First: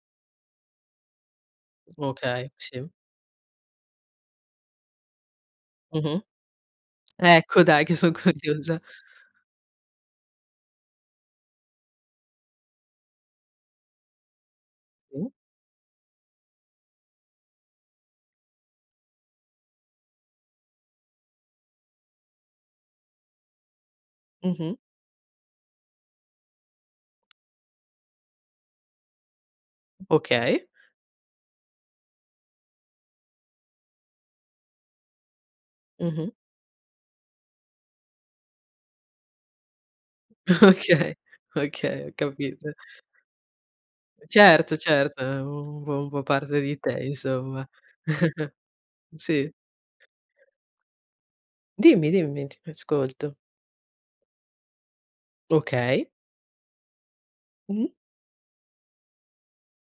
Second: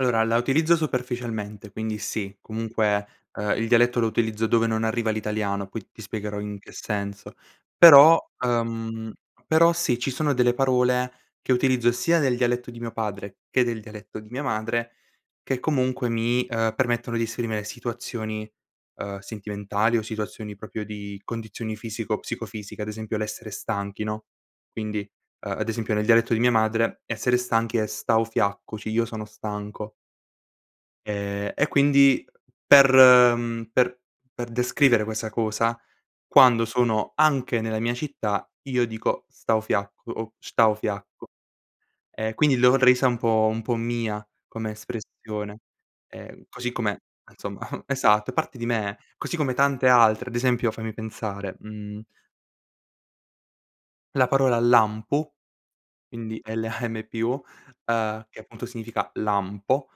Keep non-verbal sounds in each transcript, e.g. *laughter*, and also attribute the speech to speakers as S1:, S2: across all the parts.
S1: Allora, la utilizzo superficialmente, quindi sì,
S2: Okay, sì.
S1: comunque, ehm, il dialetto lo utilizzo dove non arriva l'italiano, poi ti
S2: Mh-mh.
S1: spiegherò in che senso.
S2: Ecco, dai che son
S1: Però,
S2: curiosa.
S1: uhm, però sì, ci sono delle parole che utilizzo sia del dialetto di mio padre che del dialetto di mia madre,
S2: Mh.
S1: che comunque mi, uhm, permettono di esprimere situazioni, ehm, sentimentali o situazioni proprio di condizioni fisico-psicofisiche, ad esempio l'essere stanchi, no?
S2: Mh-mh.
S1: Quindi, uhm, ad esempio nel dialetto di mia madre essere stanchi è "stau fiacco", cioè io sono stanco.
S2: Okay.
S1: Ehm, e quindi per, uhm, per per descrivere questa cosa,
S2: Mh-mh.
S1: quando sono anche nella mia città io dico "stau fiacco" o "sctau
S2: Okay,
S1: fiacco".
S2: okay, ho
S1: E quindi
S2: capito.
S1: l'ho resa un po' un po' mia come
S2: Certo, certo, è
S1: espressione,
S2: un po' un po'
S1: ehm,
S2: parte
S1: così
S2: di
S1: com'è, e
S2: te insomma.
S1: insomma, uhm, esatto, è
S2: *chuckles*
S1: parte di me, così
S2: Sì.
S1: come tante altre. Ad esempio, fammi pensare, mhmm
S2: Dimmi, dimmi, ti ascolto.
S1: la parola "lampo",
S2: Okay.
S1: quindi L-A-M-P-O,
S2: Mh.
S1: uhm, che appunto significa "lampo",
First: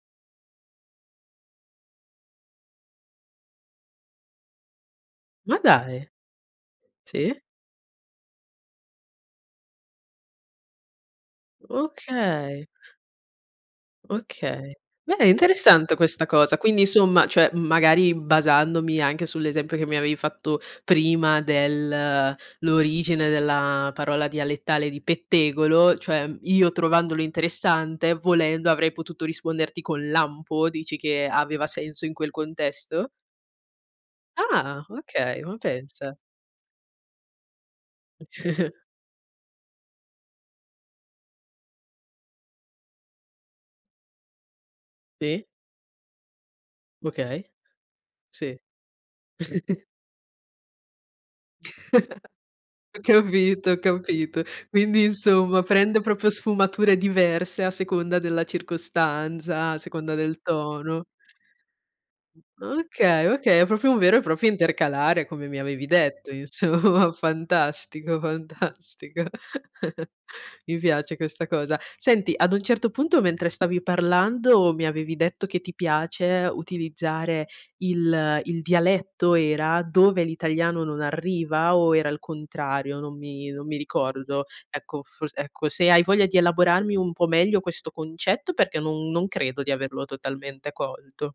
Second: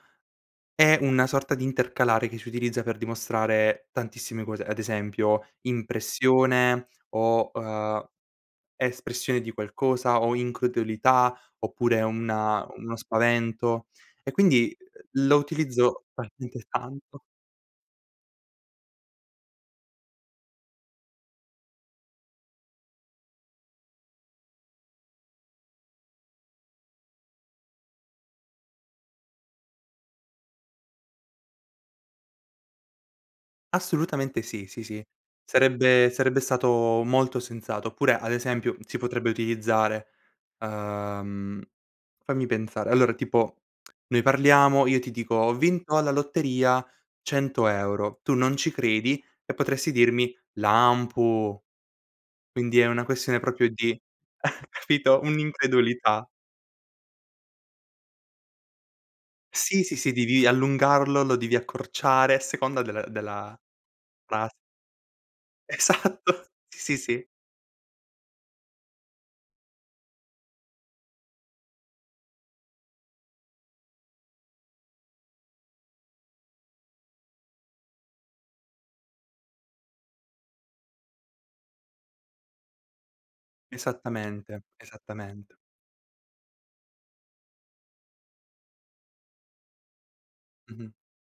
S1: è una sorta di intercalare che si utilizza per dimostrare tantissime cose, ad esempio
S2: Ma dai.
S1: impressione
S2: Sì.
S1: o, uhm, espressione di qualcosa, o incredulità oppure una
S2: Okay.
S1: uno spavento, e
S2: Okay.
S1: quindi
S2: Beh
S1: lo
S2: interessante
S1: utilizzo
S2: questa cosa,
S1: talmente
S2: quindi
S1: tanto.
S2: insomma, cioè, uhm, magari basandomi anche sull'esempio che mi avevi fatto prima del l'origine della parola dialettale di pettegolo, cioè io trovandolo interessante, volendo avrei potuto risponderti con "lampo", dici che aveva senso in quel contesto?
S1: Assolutamente sì, sì,
S2: Ah.
S1: sì.
S2: Okay, ma
S1: Sarebbe
S2: pensa.
S1: sarebbe stato molto sensato. Oppure, ad esempio,
S2: *chuckles*
S1: si potrebbe utilizzare, uhm, fammi pensare, allora tipo *tsk* noi parliamo, io ti dico
S2: Sì.
S1: "Ho vinto alla lotteria
S2: Okay.
S1: 100 €", tu non
S2: Sì.
S1: ci credi e
S2: *chuckles*
S1: potresti dirmi: "Lampo".
S2: *chuckles*
S1: Quindi è una questione proprio
S2: Capito, ho
S1: di
S2: capito.
S1: *chuckles*
S2: Quindi
S1: capito?
S2: insomma prende
S1: Un'incredulità.
S2: proprio sfumature diverse a seconda della circostanza, a
S1: Sì, sì, sì,
S2: seconda del
S1: devi
S2: tono.
S1: allungarlo, lo devi accorciare, a seconda del
S2: Okay,
S1: della
S2: okay, è proprio un vero e proprio
S1: frase.
S2: intercalare come mi avevi detto,
S1: Esatto, s sì,
S2: insomma,
S1: sì.
S2: fantastico, fantastico. *chuckles* Mi piace questa cosa. Senti, ad un certo punto mentre stavi parlando mi avevi detto che ti piace utilizzare il il dialetto era, dove l'italiano non arriva, o era il contrario? Non mi non mi ricordo,
S1: Esattamente.
S2: ecco fors
S1: Esattamente.
S2: ecco, se hai voglia di elaborarmi un po' meglio questo concetto, perché non non credo di averlo totalmente
S1: Mh-mh.
S2: colto.